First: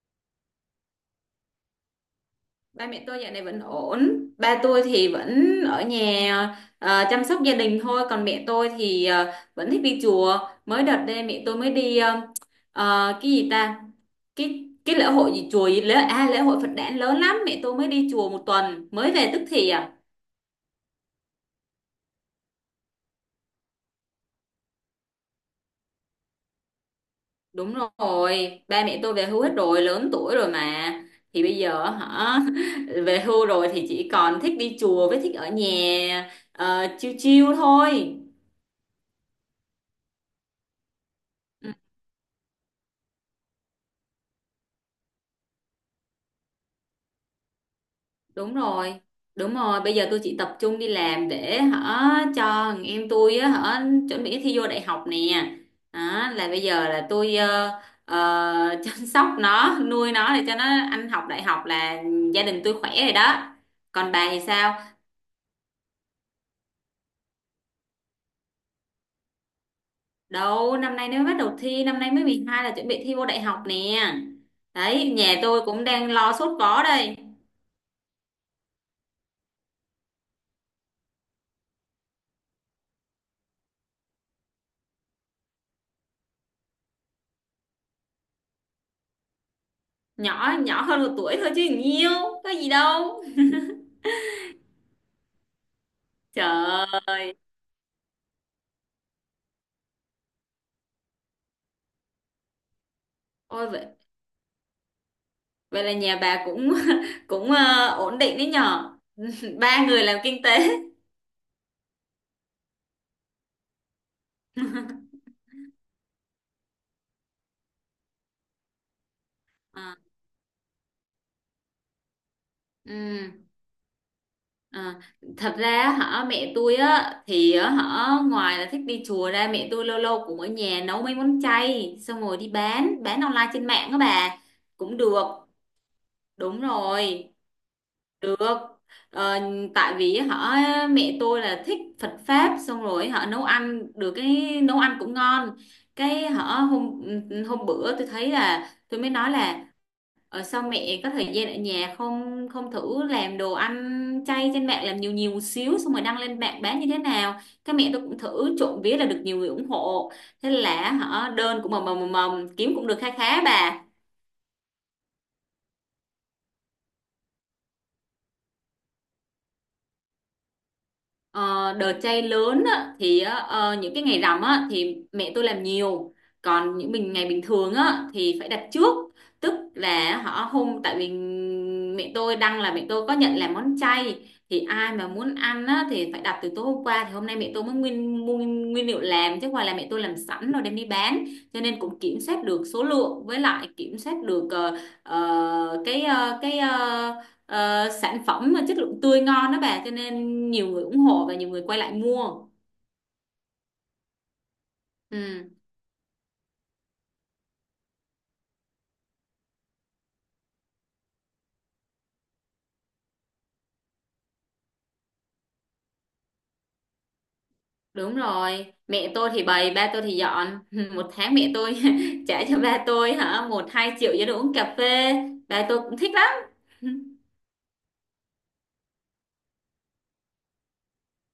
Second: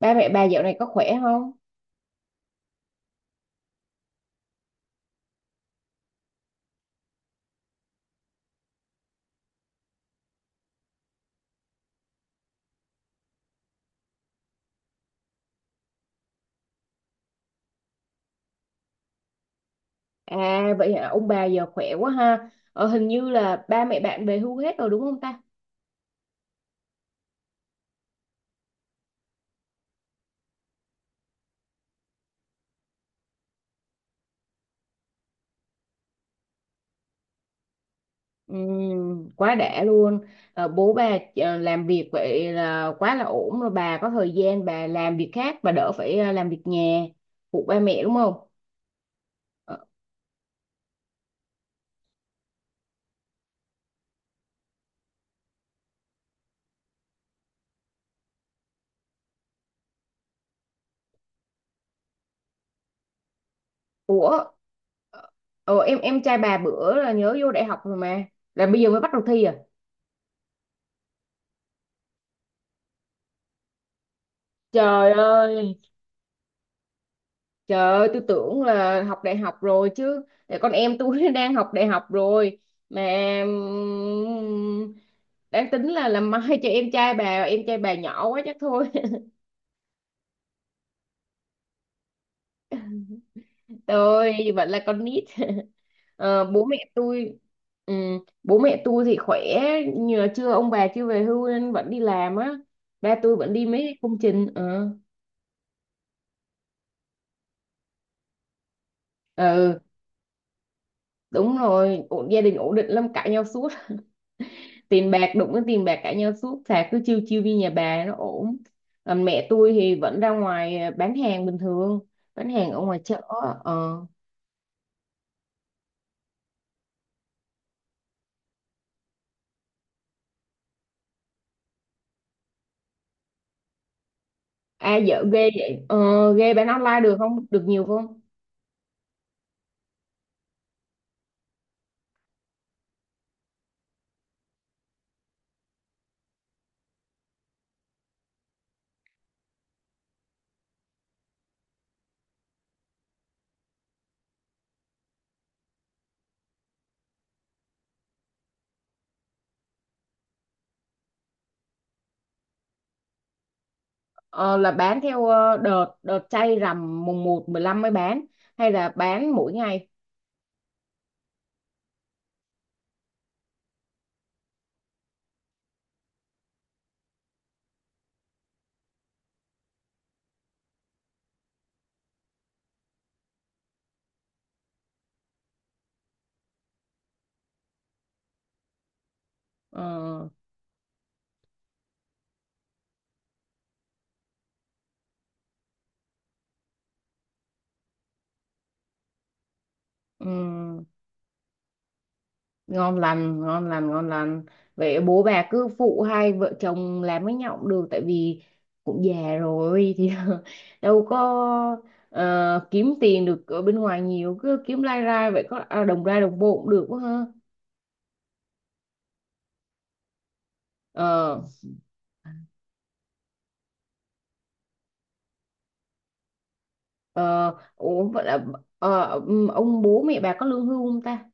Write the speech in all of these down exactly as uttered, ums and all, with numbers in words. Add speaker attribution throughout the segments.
Speaker 1: Ba mẹ bà dạo này có khỏe không?
Speaker 2: Ba mẹ tôi dạo này vẫn ổn. Ba tôi thì vẫn ở nhà, ờ, chăm sóc gia đình thôi. Còn mẹ tôi thì ờ, vẫn thích đi chùa. Mới đợt đây mẹ tôi mới đi ờ, ờ, cái gì ta, cái cái lễ hội gì chùa gì lễ, à lễ hội Phật đản lớn lắm. Mẹ tôi mới đi chùa một tuần mới về tức thì à.
Speaker 1: À vậy hả, ông bà giờ khỏe quá ha. ờ, Hình như là ba mẹ bạn về hưu hết rồi đúng không ta?
Speaker 2: Đúng rồi, ba mẹ tôi về hưu hết rồi, lớn tuổi rồi mà. Thì bây giờ hả, về hưu rồi thì chỉ còn thích đi chùa với thích ở nhà, ờ, chiêu chiêu thôi.
Speaker 1: Ừm, quá đã luôn. Ờ, bố bà ờ,
Speaker 2: Ừ.
Speaker 1: làm việc vậy là quá là ổn rồi, bà có thời gian bà làm việc khác, bà đỡ phải ờ, làm việc nhà phụ ba mẹ đúng không?
Speaker 2: Đúng rồi, đúng
Speaker 1: Ờ,
Speaker 2: rồi. Bây giờ tôi chỉ tập trung đi làm để hả, cho thằng em tôi á hả, chuẩn bị thi vô đại học nè. Đó, là bây giờ là tôi ờ, ờ, chăm sóc nó, nuôi nó để cho nó ăn học đại học, là gia đình tôi khỏe rồi đó. Còn bà thì
Speaker 1: ủa,
Speaker 2: sao?
Speaker 1: ờ, ờ, em em trai bà bữa là nhớ vô đại học rồi mà, là bây giờ mới bắt đầu thi à?
Speaker 2: Đâu, năm nay nó bắt đầu thi, năm nay mới mười hai là chuẩn bị thi vô đại học nè. Đấy,
Speaker 1: Trời
Speaker 2: nhà tôi
Speaker 1: ơi.
Speaker 2: cũng đang lo sốt vó đây.
Speaker 1: Trời ơi, tôi tưởng là học đại học rồi chứ. Tại con em tôi đang học đại học rồi mà. Ừm, đang tính là làm mai cho em trai bà, em trai bà nhỏ quá chắc thôi.
Speaker 2: Nhỏ nhỏ hơn một tuổi thôi chứ nhiều, có gì đâu.
Speaker 1: Tôi vẫn là con nít. Ờ, bố mẹ
Speaker 2: Trời ơi.
Speaker 1: tôi, ừm, bố mẹ tôi thì khỏe nhưng mà chưa, ông bà chưa về hưu nên vẫn đi làm á. Ba tôi vẫn đi
Speaker 2: Ôi,
Speaker 1: mấy công trình ờ.
Speaker 2: vậy là nhà bà cũng cũng ờ, ổn định đấy nhở.
Speaker 1: Ừ,
Speaker 2: Ba người làm kinh tế.
Speaker 1: đúng rồi, ổn, gia đình ổn định lắm, cãi nhau suốt. Tiền bạc đụng cái tiền bạc cãi nhau suốt, thà cứ chiêu chiêu đi nhà bà nó ổn. Còn mẹ tôi thì
Speaker 2: Ờ,
Speaker 1: vẫn ra ngoài à, bán hàng bình thường, bán hàng ở ngoài chợ.
Speaker 2: ừ,
Speaker 1: ờ
Speaker 2: ờ. Thật ra hả, mẹ tôi á thì á, hả ngoài là thích đi chùa ra, mẹ tôi lâu lâu cũng ở nhà nấu mấy món chay, xong rồi đi bán bán online trên mạng á bà,
Speaker 1: À,
Speaker 2: cũng
Speaker 1: dở
Speaker 2: được.
Speaker 1: ghê vậy, ờ, ghê,
Speaker 2: Đúng
Speaker 1: bán online được
Speaker 2: rồi.
Speaker 1: không, được nhiều không?
Speaker 2: Được. Ờ, tại vì họ, mẹ tôi là thích Phật pháp, xong rồi họ nấu ăn được, cái nấu ăn cũng ngon. Cái họ hôm hôm bữa tôi thấy là tôi mới nói là ờ, sao mẹ có thời gian ở nhà không, không thử làm đồ ăn chay trên mạng, làm nhiều nhiều một xíu xong rồi đăng lên mạng bán như thế nào. Cái mẹ tôi cũng thử, trộm vía là được nhiều người ủng hộ. Thế là họ đơn cũng mầm mầm mầm mầm, kiếm cũng được kha khá bà.
Speaker 1: ờ, là bán theo ờ, đợt đợt chay rằm mùng một, mười lăm mới bán hay là bán mỗi ngày?
Speaker 2: Ờ, đợt chay lớn á, thì á, ờ, những cái ngày rằm á, thì mẹ tôi làm nhiều, còn những mình ngày bình thường á, thì phải đặt trước. Tức là họ hôm, tại vì mẹ tôi đăng là mẹ tôi có nhận làm món chay, thì ai mà muốn ăn á, thì phải đặt từ tối hôm qua, thì hôm nay mẹ tôi mới nguyên mua nguyên liệu làm, chứ ngoài là mẹ tôi làm
Speaker 1: ờ
Speaker 2: sẵn rồi đem đi bán, cho nên cũng kiểm soát được số lượng, với lại kiểm soát được ờ, ờ, cái ờ, cái ờ, ờ, sản phẩm mà chất lượng tươi ngon đó bà, cho
Speaker 1: ừ,
Speaker 2: nên nhiều người ủng hộ và nhiều người quay lại mua.
Speaker 1: ngon lành, ngon lành, ngon lành. Vậy bố bà
Speaker 2: Ừ.
Speaker 1: cứ phụ hai vợ chồng làm với nhau cũng được, tại vì cũng già rồi thì đâu có ờ, kiếm tiền được ở bên ngoài nhiều, cứ kiếm lai rai vậy có à, đồng ra đồng bộ cũng được quá ha.
Speaker 2: Đúng rồi, mẹ tôi thì bày, ba tôi thì dọn. Một tháng
Speaker 1: ờ
Speaker 2: mẹ tôi trả cho ba tôi hả một hai triệu cho đồ uống cà phê, ba tôi cũng thích lắm.
Speaker 1: ờ Ủa vậy là, ờ, ừm, ông bố mẹ bà có lương hưu không ta?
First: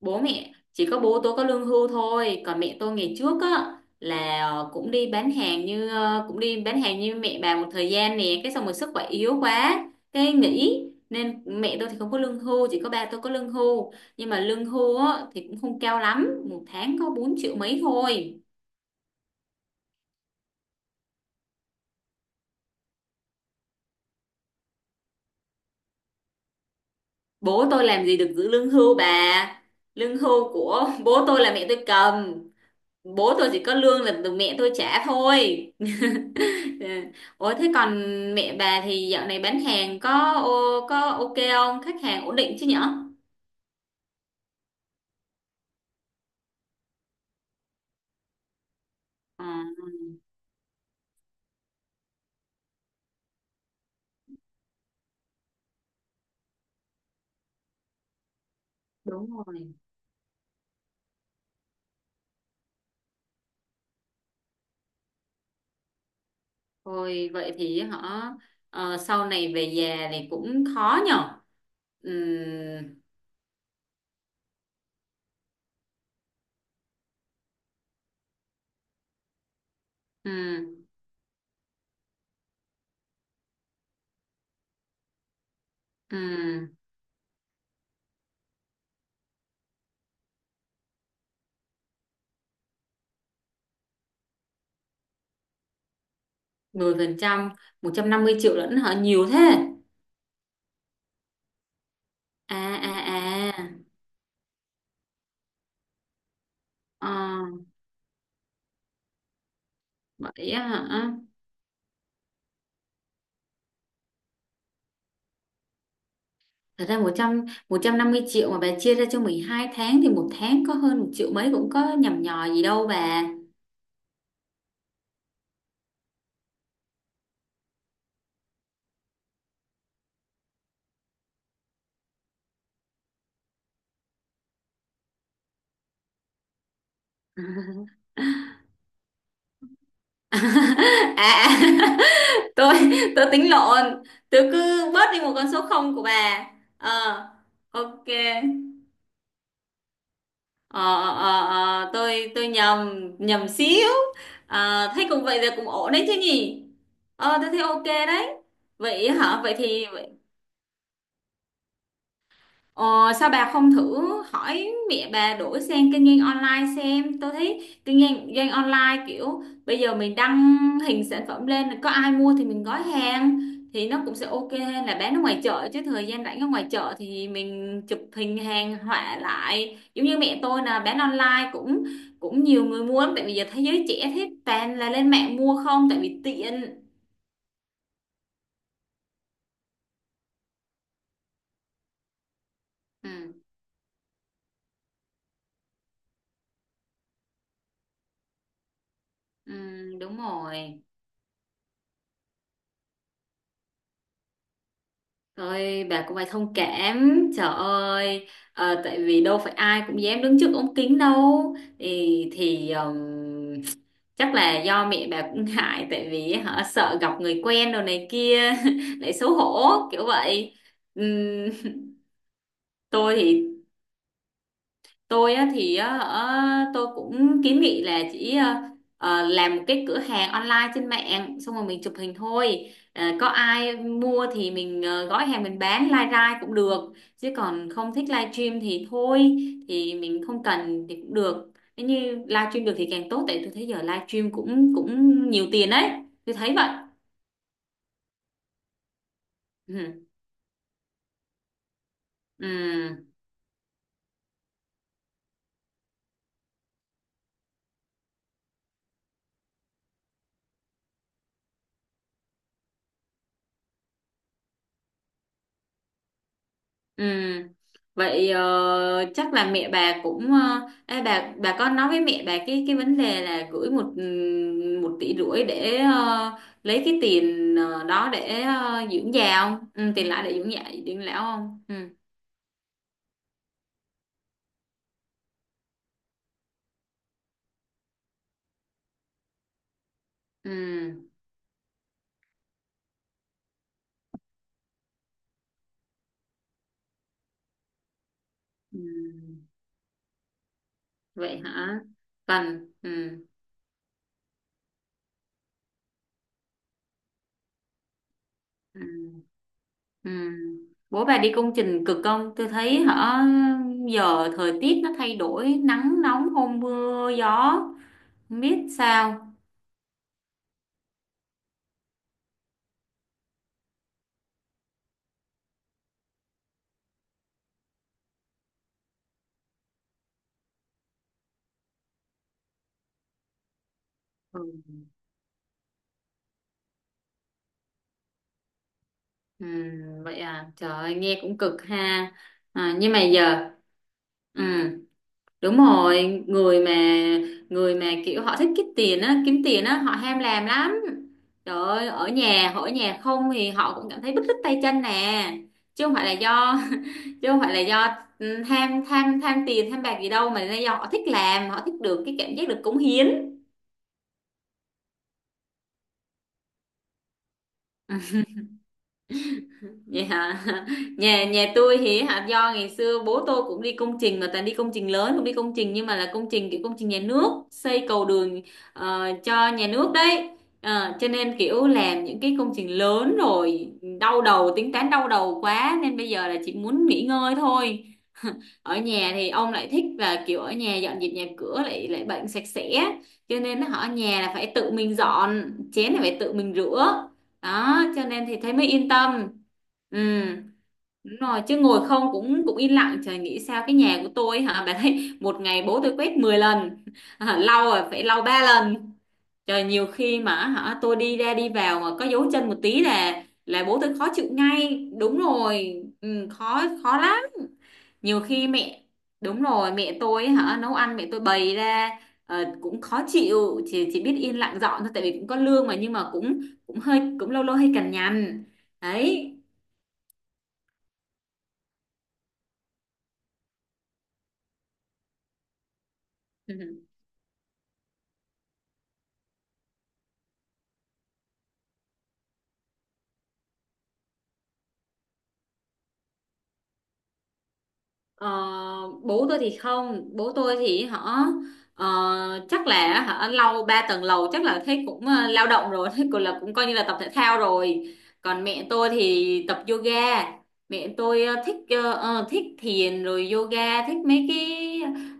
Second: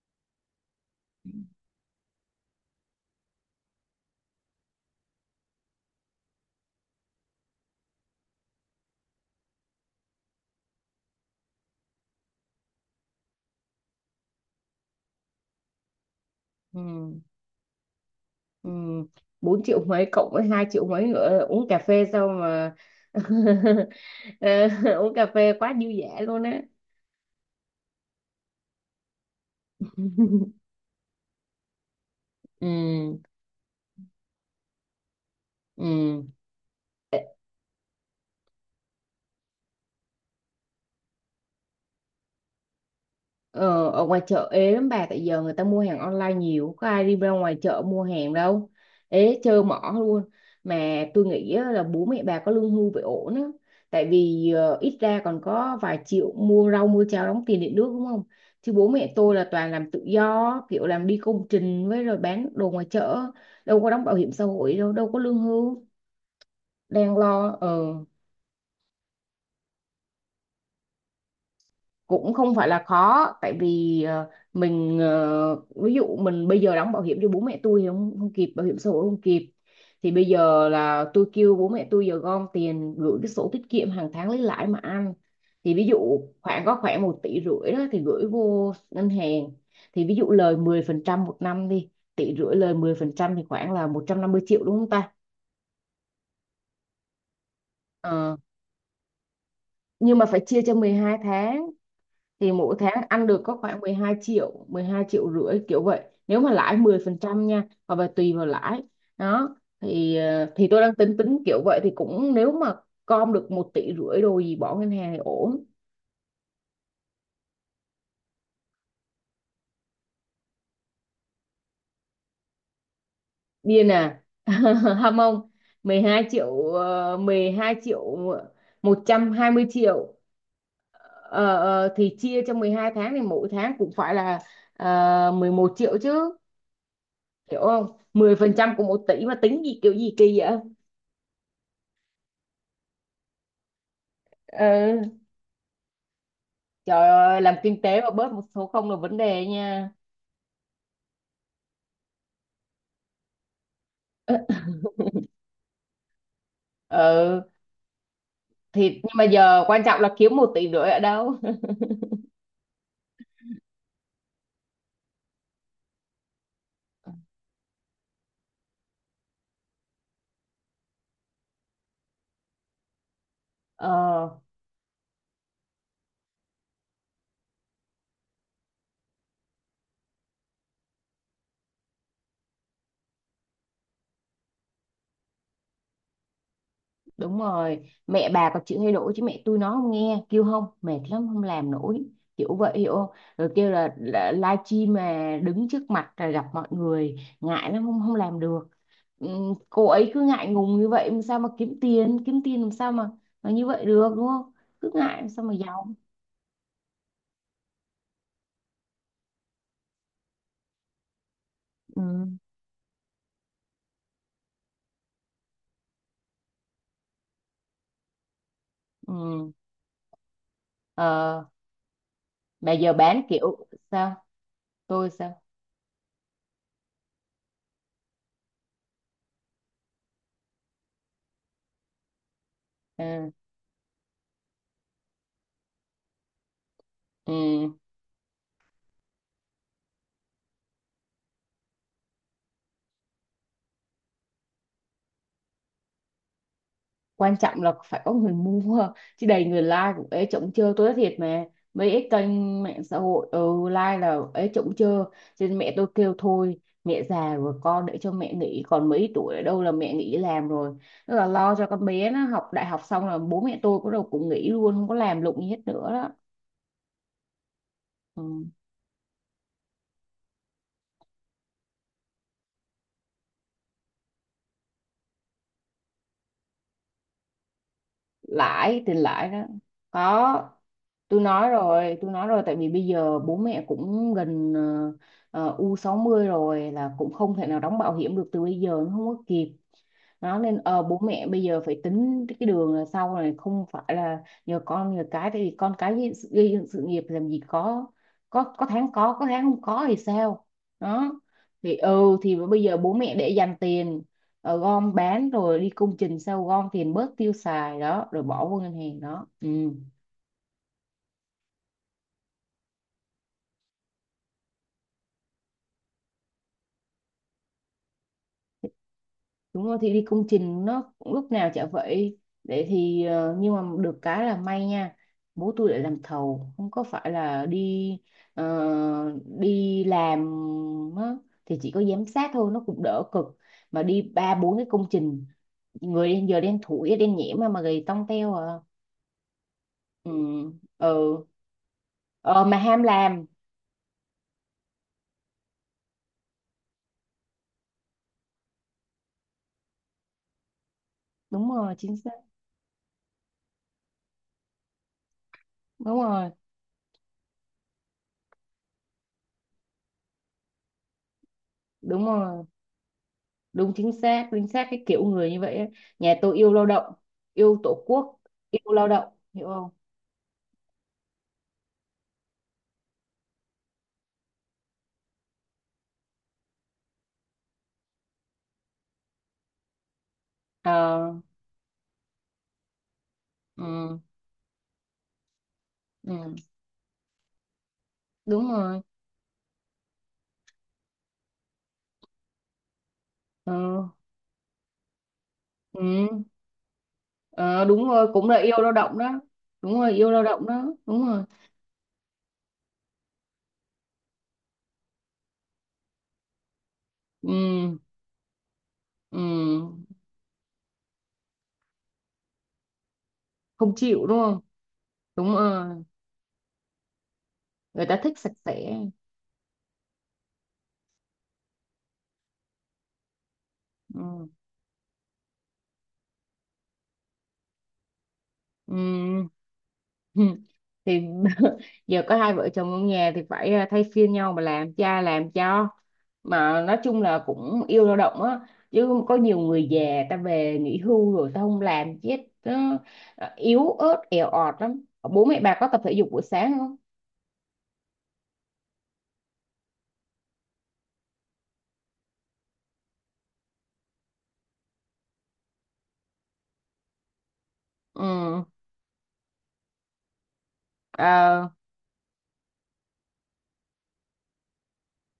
Speaker 2: Bố mẹ chỉ có bố tôi có lương hưu thôi, còn mẹ tôi ngày trước á, là ờ, cũng đi bán hàng như ờ, cũng đi bán hàng như mẹ bà một thời gian nè, cái xong rồi sức khỏe yếu quá, cái nghỉ, nên mẹ tôi thì không có lương hưu, chỉ có ba tôi có lương hưu. Nhưng mà lương hưu á thì cũng không cao lắm, một tháng có
Speaker 1: Ừ.
Speaker 2: bốn triệu mấy thôi.
Speaker 1: Ừ, bốn triệu mấy cộng với hai triệu mấy nữa uống cà phê sao mà Ờ, uống cà phê quá dư dả luôn á.
Speaker 2: Bố tôi làm gì được giữ lương hưu bà, lương hưu của bố tôi là mẹ tôi cầm.
Speaker 1: Ừ.
Speaker 2: Bố tôi chỉ có lương là từ mẹ tôi trả thôi.
Speaker 1: Ừ.
Speaker 2: Dạ. Ủa thế còn mẹ bà thì dạo này bán hàng có ô- có ok không? Khách hàng ổn định chứ nhở?
Speaker 1: Ờ, ở ngoài chợ ế lắm bà, tại giờ người ta mua hàng online nhiều, có ai đi ra ngoài chợ mua hàng đâu, ế
Speaker 2: Ờ,
Speaker 1: trơ mỏ luôn. Mà tôi nghĩ á, là bố mẹ bà có lương hưu phải ổn á, tại vì ờ, ít ra còn có vài triệu mua rau mua cháo đóng tiền điện nước đúng không? Chứ bố mẹ
Speaker 2: đúng
Speaker 1: tôi là toàn
Speaker 2: rồi.
Speaker 1: làm tự do, kiểu làm đi công trình với rồi bán đồ ngoài chợ, đâu có đóng bảo hiểm xã hội đâu, đâu có lương hưu. Đang
Speaker 2: Thôi vậy
Speaker 1: lo
Speaker 2: thì
Speaker 1: ờ
Speaker 2: họ ờ, sau này về già thì cũng khó nhở?
Speaker 1: cũng không phải là
Speaker 2: Ừm,
Speaker 1: khó, tại vì ờ, mình, ờ, ví dụ mình bây giờ đóng bảo hiểm cho bố mẹ tôi thì không, không kịp, bảo hiểm xã hội không kịp. Thì bây
Speaker 2: ừm,
Speaker 1: giờ là tôi kêu bố mẹ tôi giờ gom tiền, gửi cái sổ tiết kiệm hàng tháng lấy lãi mà ăn. Thì ví dụ khoảng
Speaker 2: ừm,
Speaker 1: có khoảng một tỷ rưỡi đó thì gửi vô ngân hàng, thì ví dụ lời mười phần trăm một năm đi, tỷ rưỡi lời mười phần trăm thì khoảng là một trăm năm mươi triệu đúng không ta?
Speaker 2: mười phần trăm,
Speaker 1: Ờ,
Speaker 2: một trăm năm mươi triệu lẫn họ nhiều thế.
Speaker 1: nhưng mà phải chia cho mười hai tháng, thì
Speaker 2: À
Speaker 1: mỗi
Speaker 2: à
Speaker 1: tháng ăn được có
Speaker 2: à.
Speaker 1: khoảng mười hai triệu, mười hai triệu rưỡi kiểu vậy, nếu mà lãi mười
Speaker 2: Ờ,
Speaker 1: phần trăm nha, hoặc là tùy vào lãi. Đó, thì ờ,
Speaker 2: vậy
Speaker 1: thì
Speaker 2: á
Speaker 1: tôi đang tính
Speaker 2: hả?
Speaker 1: tính kiểu vậy, thì cũng nếu mà com được một tỷ rưỡi đồ gì bỏ ngân hàng thì ổn.
Speaker 2: Thật ra một trăm một trăm năm mươi triệu mà bà chia ra cho mười hai tháng thì một tháng có hơn một triệu mấy, cũng có nhằm nhò gì đâu bà.
Speaker 1: Điên à? Ham không, mười hai triệu, ờ, mười hai triệu, một trăm hai mươi triệu. ờ, ờ, thì chia cho mười hai tháng thì mỗi tháng cũng phải là ờ, mười một triệu chứ, hiểu không? Mười phần trăm của một tỷ mà tính gì kiểu gì kỳ vậy.
Speaker 2: à, à, tôi tôi tính lộn, tôi cứ
Speaker 1: Ờ.
Speaker 2: bớt đi một con số không của bà.
Speaker 1: Trời
Speaker 2: Ờ,
Speaker 1: ơi, làm kinh tế
Speaker 2: ok.
Speaker 1: mà bớt một số không là vấn đề nha.
Speaker 2: ờ, ờ, ờ, ờ, tôi tôi nhầm, nhầm xíu. Ờ, thấy cũng vậy là cũng ổn đấy chứ nhỉ.
Speaker 1: Ờ.
Speaker 2: Ờ,
Speaker 1: Ừ,
Speaker 2: tôi thấy ok đấy.
Speaker 1: thì
Speaker 2: Vậy
Speaker 1: nhưng mà
Speaker 2: hả, vậy
Speaker 1: giờ quan
Speaker 2: thì
Speaker 1: trọng là kiếm một tỷ rưỡi ở đâu.
Speaker 2: ờ, sao bà không thử hỏi mẹ bà đổi sang kinh doanh online xem. Tôi thấy kinh doanh, doanh online kiểu bây giờ mình đăng hình sản phẩm lên, có ai mua thì mình gói hàng, thì nó cũng sẽ
Speaker 1: Ờ,
Speaker 2: ok hơn là bán ở ngoài chợ. Chứ thời gian rảnh ở ngoài chợ thì mình chụp hình hàng họa lại, giống như mẹ tôi là bán online cũng cũng nhiều người mua lắm. Tại vì giờ thế giới trẻ thế toàn là lên mạng mua không, tại vì tiện.
Speaker 1: đúng rồi. Mẹ bà có chịu thay đổi chứ mẹ tôi nó không nghe, kêu không, mệt lắm không làm nổi. Kiểu vậy hiểu không?
Speaker 2: Ừ,
Speaker 1: Rồi kêu là, là live stream mà đứng trước mặt là gặp mọi người, ngại lắm, không không làm được. Ừ,
Speaker 2: ừ,
Speaker 1: cô ấy
Speaker 2: đúng
Speaker 1: cứ ngại ngùng
Speaker 2: rồi.
Speaker 1: như vậy làm sao mà kiếm tiền, kiếm tiền làm sao mà mà như vậy được đúng không? Cứ ngại làm sao mà
Speaker 2: Thôi
Speaker 1: giàu.
Speaker 2: bà cũng phải thông cảm, trời ơi. Ờ, tại vì đâu phải ai cũng dám đứng trước ống kính đâu.
Speaker 1: Ừ.
Speaker 2: Thì, thì ừm, chắc là do mẹ bà cũng ngại, tại vì họ sợ gặp người quen đồ này kia lại xấu
Speaker 1: Ừ.
Speaker 2: hổ kiểu vậy.
Speaker 1: Ờ,
Speaker 2: Ừm.
Speaker 1: mà giờ
Speaker 2: Tôi
Speaker 1: bán
Speaker 2: thì
Speaker 1: kiểu sao, tôi
Speaker 2: tôi
Speaker 1: sao.
Speaker 2: á, thì á, hả, tôi cũng kiến nghị là chỉ ờ, ờ, làm một cái cửa hàng online trên mạng, xong rồi mình chụp hình thôi. Ờ, có
Speaker 1: Ừ.
Speaker 2: ai mua thì mình ờ, gói hàng, mình bán live ra cũng được,
Speaker 1: Ừ.
Speaker 2: chứ còn không thích live stream thì thôi, thì mình không cần thì cũng được. Nếu như live stream được thì càng tốt, tại tôi thấy giờ live stream cũng cũng nhiều tiền đấy, tôi thấy vậy.
Speaker 1: Quan trọng là phải có người mua, chứ đầy người like
Speaker 2: Ừ.
Speaker 1: cũng ế chổng chơ, tôi nói thiệt mà. Mấy cái
Speaker 2: Ừ.
Speaker 1: kênh mạng xã hội, ừ, like là ế chổng chơ. Cho nên mẹ tôi kêu thôi, mẹ già rồi, con để cho mẹ nghỉ, còn mấy tuổi ở đâu là mẹ nghỉ làm rồi. Tức là lo cho con bé nó học đại học xong là bố mẹ tôi có đầu cũng nghỉ luôn, không có làm lụng gì hết nữa đó.
Speaker 2: Ừ.
Speaker 1: Ừ.
Speaker 2: Vậy ờ, chắc là mẹ bà cũng ờ, ê, bà bà có nói với mẹ bà cái cái vấn đề là gửi một ừm, một tỷ rưỡi để ờ, lấy cái tiền ờ, đó để
Speaker 1: Lãi,
Speaker 2: ờ,
Speaker 1: tiền
Speaker 2: dưỡng
Speaker 1: lãi
Speaker 2: già
Speaker 1: đó.
Speaker 2: không? Ừ, tiền lãi để
Speaker 1: Có,
Speaker 2: dưỡng già dưỡng
Speaker 1: tôi
Speaker 2: lão
Speaker 1: nói
Speaker 2: không? Ừ.
Speaker 1: rồi, tôi nói rồi, tại vì bây giờ bố mẹ cũng gần ờ, ờ, u sáu mươi rồi, là cũng không thể nào đóng bảo hiểm được từ bây giờ, nó không có kịp. Nó nên ờ, bố
Speaker 2: Ừ.
Speaker 1: mẹ bây giờ phải tính cái đường là sau này không phải là nhờ con nhờ cái, tại vì con cái gây gây dựng sự nghiệp làm gì có, có có
Speaker 2: Ừ.
Speaker 1: tháng có có tháng không có thì sao. Đó.
Speaker 2: Vậy
Speaker 1: Thì
Speaker 2: hả?
Speaker 1: ừ, thì bây
Speaker 2: Cần.
Speaker 1: giờ bố mẹ
Speaker 2: Ừ.
Speaker 1: để dành tiền, ờ, gom bán rồi đi công trình, sau gom tiền bớt tiêu xài đó rồi bỏ vô ngân
Speaker 2: Ừ.
Speaker 1: hàng đó, ừ.
Speaker 2: Ừ. Bố bà đi công trình cực không? Tôi thấy hả, giờ thời tiết nó thay đổi, nắng nóng hôm mưa gió, không biết sao.
Speaker 1: Đúng rồi, thì đi công trình nó cũng lúc nào chả vậy để thì ờ, nhưng mà được cái là may nha, bố tôi lại làm thầu không có phải là đi ờ, đi làm á, thì chỉ có giám sát thôi, nó cũng đỡ cực, mà đi ba
Speaker 2: Ừ.
Speaker 1: bốn cái công trình người đen, giờ đen thủi đen nhẽm mà mà gầy tông teo à.
Speaker 2: Ừ,
Speaker 1: Ừ.
Speaker 2: vậy à, trời ơi, nghe
Speaker 1: Ừ.
Speaker 2: cũng cực ha.
Speaker 1: Ờ, mà
Speaker 2: À,
Speaker 1: ham
Speaker 2: nhưng mà
Speaker 1: làm.
Speaker 2: giờ ừ, đúng rồi, người mà, người mà kiểu họ thích kiếm tiền á, kiếm tiền á họ ham làm lắm.
Speaker 1: Đúng
Speaker 2: Trời
Speaker 1: rồi,
Speaker 2: ơi
Speaker 1: chính
Speaker 2: ở
Speaker 1: xác.
Speaker 2: nhà, họ ở nhà không thì họ cũng cảm thấy bứt rứt tay chân nè. Chứ không
Speaker 1: Đúng
Speaker 2: phải là
Speaker 1: rồi.
Speaker 2: do Chứ không phải là do ừ, tham tham tham tiền tham bạc gì đâu, mà là do họ thích làm, họ thích được
Speaker 1: Đúng
Speaker 2: cái cảm
Speaker 1: rồi,
Speaker 2: giác được cống hiến.
Speaker 1: đúng chính xác, chính xác, cái kiểu người như vậy ấy. Nhà tôi yêu lao động, yêu tổ
Speaker 2: Ừ.
Speaker 1: quốc, yêu lao động hiểu không.
Speaker 2: Vậy hả? Nhà nhà tôi thì hả, do ngày xưa bố tôi cũng đi công trình, mà toàn đi công trình lớn, không đi công trình nhưng mà là công trình kiểu công trình nhà nước, xây cầu đường ờ, cho nhà nước đấy. Ờ,
Speaker 1: Ờ.
Speaker 2: cho nên kiểu làm những cái công trình lớn rồi
Speaker 1: Ừ.
Speaker 2: đau đầu, tính toán đau đầu quá, nên bây giờ
Speaker 1: Ừ,
Speaker 2: là chỉ muốn nghỉ ngơi thôi.
Speaker 1: đúng
Speaker 2: Ở
Speaker 1: rồi.
Speaker 2: nhà thì ông lại thích và kiểu ở nhà dọn dẹp nhà cửa, lại lại bệnh sạch sẽ, cho
Speaker 1: Ờ.
Speaker 2: nên họ ở nhà là phải tự mình dọn, chén là
Speaker 1: Ừ.
Speaker 2: phải tự mình rửa.
Speaker 1: Ờ,
Speaker 2: Đó,
Speaker 1: đúng
Speaker 2: cho
Speaker 1: rồi,
Speaker 2: nên
Speaker 1: cũng là
Speaker 2: thì thấy
Speaker 1: yêu
Speaker 2: mới
Speaker 1: lao
Speaker 2: yên
Speaker 1: động đó.
Speaker 2: tâm.
Speaker 1: Đúng rồi,
Speaker 2: Ừ,
Speaker 1: yêu lao động đó, đúng
Speaker 2: đúng
Speaker 1: rồi.
Speaker 2: rồi, chứ ngồi không cũng cũng yên lặng trời nghĩ sao. Cái nhà của tôi hả bà, thấy một ngày bố tôi quét mười lần, lau
Speaker 1: Ừ.
Speaker 2: rồi phải lau ba lần.
Speaker 1: Ừ.
Speaker 2: Trời, nhiều khi mà hả, tôi đi ra đi vào mà có dấu chân một tí là là
Speaker 1: Không
Speaker 2: bố tôi
Speaker 1: chịu
Speaker 2: khó
Speaker 1: đúng
Speaker 2: chịu
Speaker 1: không.
Speaker 2: ngay. Đúng
Speaker 1: Đúng
Speaker 2: rồi,
Speaker 1: rồi,
Speaker 2: ừ, khó khó lắm.
Speaker 1: người ta thích
Speaker 2: Nhiều
Speaker 1: sạch
Speaker 2: khi
Speaker 1: sẽ.
Speaker 2: mẹ Đúng rồi, mẹ tôi ấy hả, nấu ăn mẹ tôi bày ra ờ, cũng khó chịu, chỉ chỉ biết
Speaker 1: Ừ.
Speaker 2: yên lặng dọn thôi, tại vì cũng có lương mà. Nhưng mà cũng cũng hơi, cũng lâu lâu hơi cằn nhằn
Speaker 1: Ừm.
Speaker 2: đấy.
Speaker 1: Thì giờ có hai vợ chồng trong nhà thì phải à, thay phiên nhau mà làm cha làm cho, mà nói chung là cũng yêu lao động á, chứ có nhiều người già ta về nghỉ hưu rồi ta không làm chết nó nó yếu ớt èo ọt lắm. Bố mẹ bà có tập thể dục buổi sáng không?
Speaker 2: Ờ, bố tôi thì không, bố tôi thì họ ờ, chắc là họ lau ba tầng lầu, chắc là thấy cũng ờ, lao động rồi, thấy cũng là cũng coi như là tập thể thao rồi.
Speaker 1: Ừ.
Speaker 2: Còn mẹ tôi thì tập yoga. Mẹ tôi ờ,
Speaker 1: À.
Speaker 2: thích ờ, ờ, thích thiền rồi yoga, thích mấy cái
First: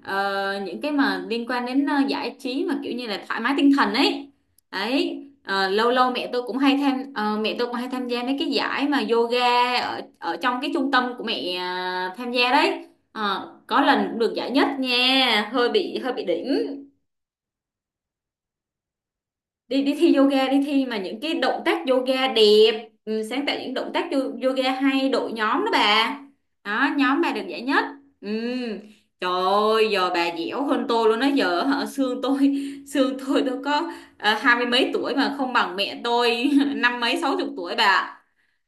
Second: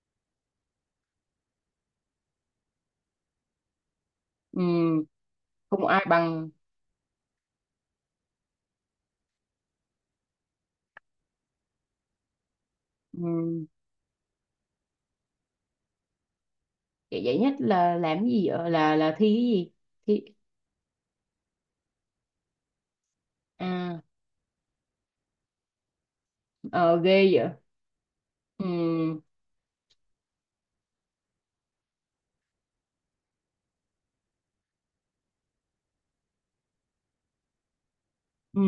Speaker 2: ờ, những cái mà liên quan đến ờ, giải trí mà kiểu như là thoải mái tinh thần ấy
Speaker 1: Ừ,
Speaker 2: ấy. Ờ,
Speaker 1: không
Speaker 2: lâu
Speaker 1: ai
Speaker 2: lâu mẹ tôi
Speaker 1: bằng.
Speaker 2: cũng hay tham ờ, mẹ tôi cũng hay tham gia mấy cái giải mà yoga ở ở trong cái trung tâm của mẹ ờ, tham gia đấy. Ờ,
Speaker 1: Ừ,
Speaker 2: có lần cũng được giải nhất nha, hơi bị hơi bị đỉnh.
Speaker 1: vậy vậy nhất là làm cái gì vậy, là là thi
Speaker 2: Đi Đi thi
Speaker 1: cái gì thi?
Speaker 2: yoga, đi thi mà những cái động tác yoga đẹp, ừ, sáng tạo những động
Speaker 1: À,
Speaker 2: tác yo- yoga hay đội nhóm đó bà. Đó,
Speaker 1: ờ
Speaker 2: nhóm
Speaker 1: ghê
Speaker 2: bà được
Speaker 1: vậy.
Speaker 2: giải nhất. Ừ.
Speaker 1: Ừ.
Speaker 2: Trời ơi giờ bà dẻo hơn tôi luôn đó. Giờ hả xương tôi, xương tôi tôi có ờ, hai mươi mấy tuổi mà không bằng mẹ tôi, năm mấy sáu chục tuổi bà.
Speaker 1: Ừ,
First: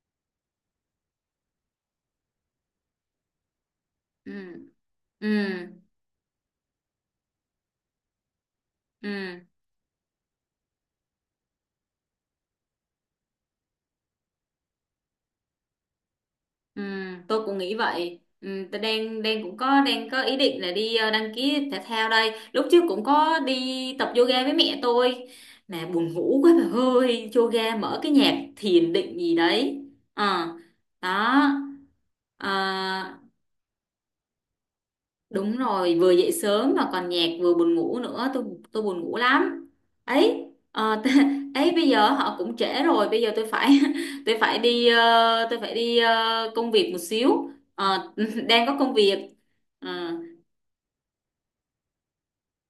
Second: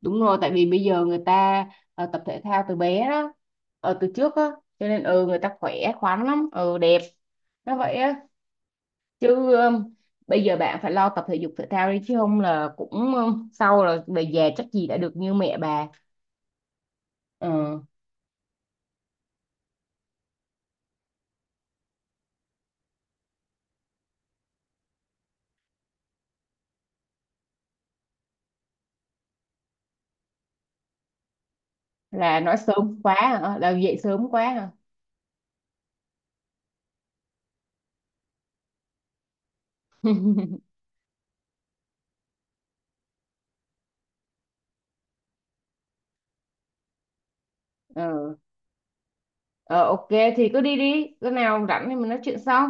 Speaker 1: đúng rồi, tại vì bây giờ người ta ờ, tập thể thao từ bé đó, ờ, từ
Speaker 2: Ừ.
Speaker 1: trước á, cho nên ừ
Speaker 2: Ừ.
Speaker 1: người ta khỏe khoắn lắm, ừ đẹp, nó vậy á.
Speaker 2: Ừ.
Speaker 1: Chứ ừm, bây giờ bạn phải lo tập thể dục thể thao đi, chứ không là cũng ừm, sau là về già chắc gì đã được như mẹ bà.
Speaker 2: Ừ, tôi cũng nghĩ
Speaker 1: Ờ,
Speaker 2: vậy. Ừ, tôi đang, đang cũng có đang có ý định là đi ờ, đăng ký thể thao đây. Lúc trước cũng có đi tập yoga với mẹ tôi, mà buồn ngủ quá bà ơi. Yoga mở cái nhạc thiền định gì đấy. Ờ, đó.
Speaker 1: là
Speaker 2: Ờ,
Speaker 1: nói sớm quá hả? Ờ, là dậy sớm quá hả?
Speaker 2: đúng rồi, vừa dậy sớm mà còn nhạc vừa buồn ngủ nữa, tôi tôi buồn ngủ lắm. Ấy, ờ, t- ấy bây giờ họ cũng trễ rồi, bây giờ tôi phải tôi phải đi ờ, tôi phải đi ờ, công việc một xíu. Ờ,
Speaker 1: Ừ.
Speaker 2: đang có công việc.
Speaker 1: Ờ, ok,
Speaker 2: Ờ,
Speaker 1: thì cứ đi đi, lúc nào rảnh thì mình nói chuyện sau.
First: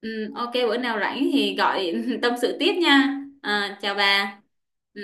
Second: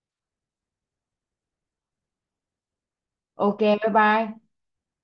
Speaker 2: ừ, ok, bữa nào rảnh thì gọi tâm sự tiếp nha.
Speaker 1: Ok,
Speaker 2: Ờ,
Speaker 1: bye
Speaker 2: chào bà.
Speaker 1: bye.
Speaker 2: Ừ.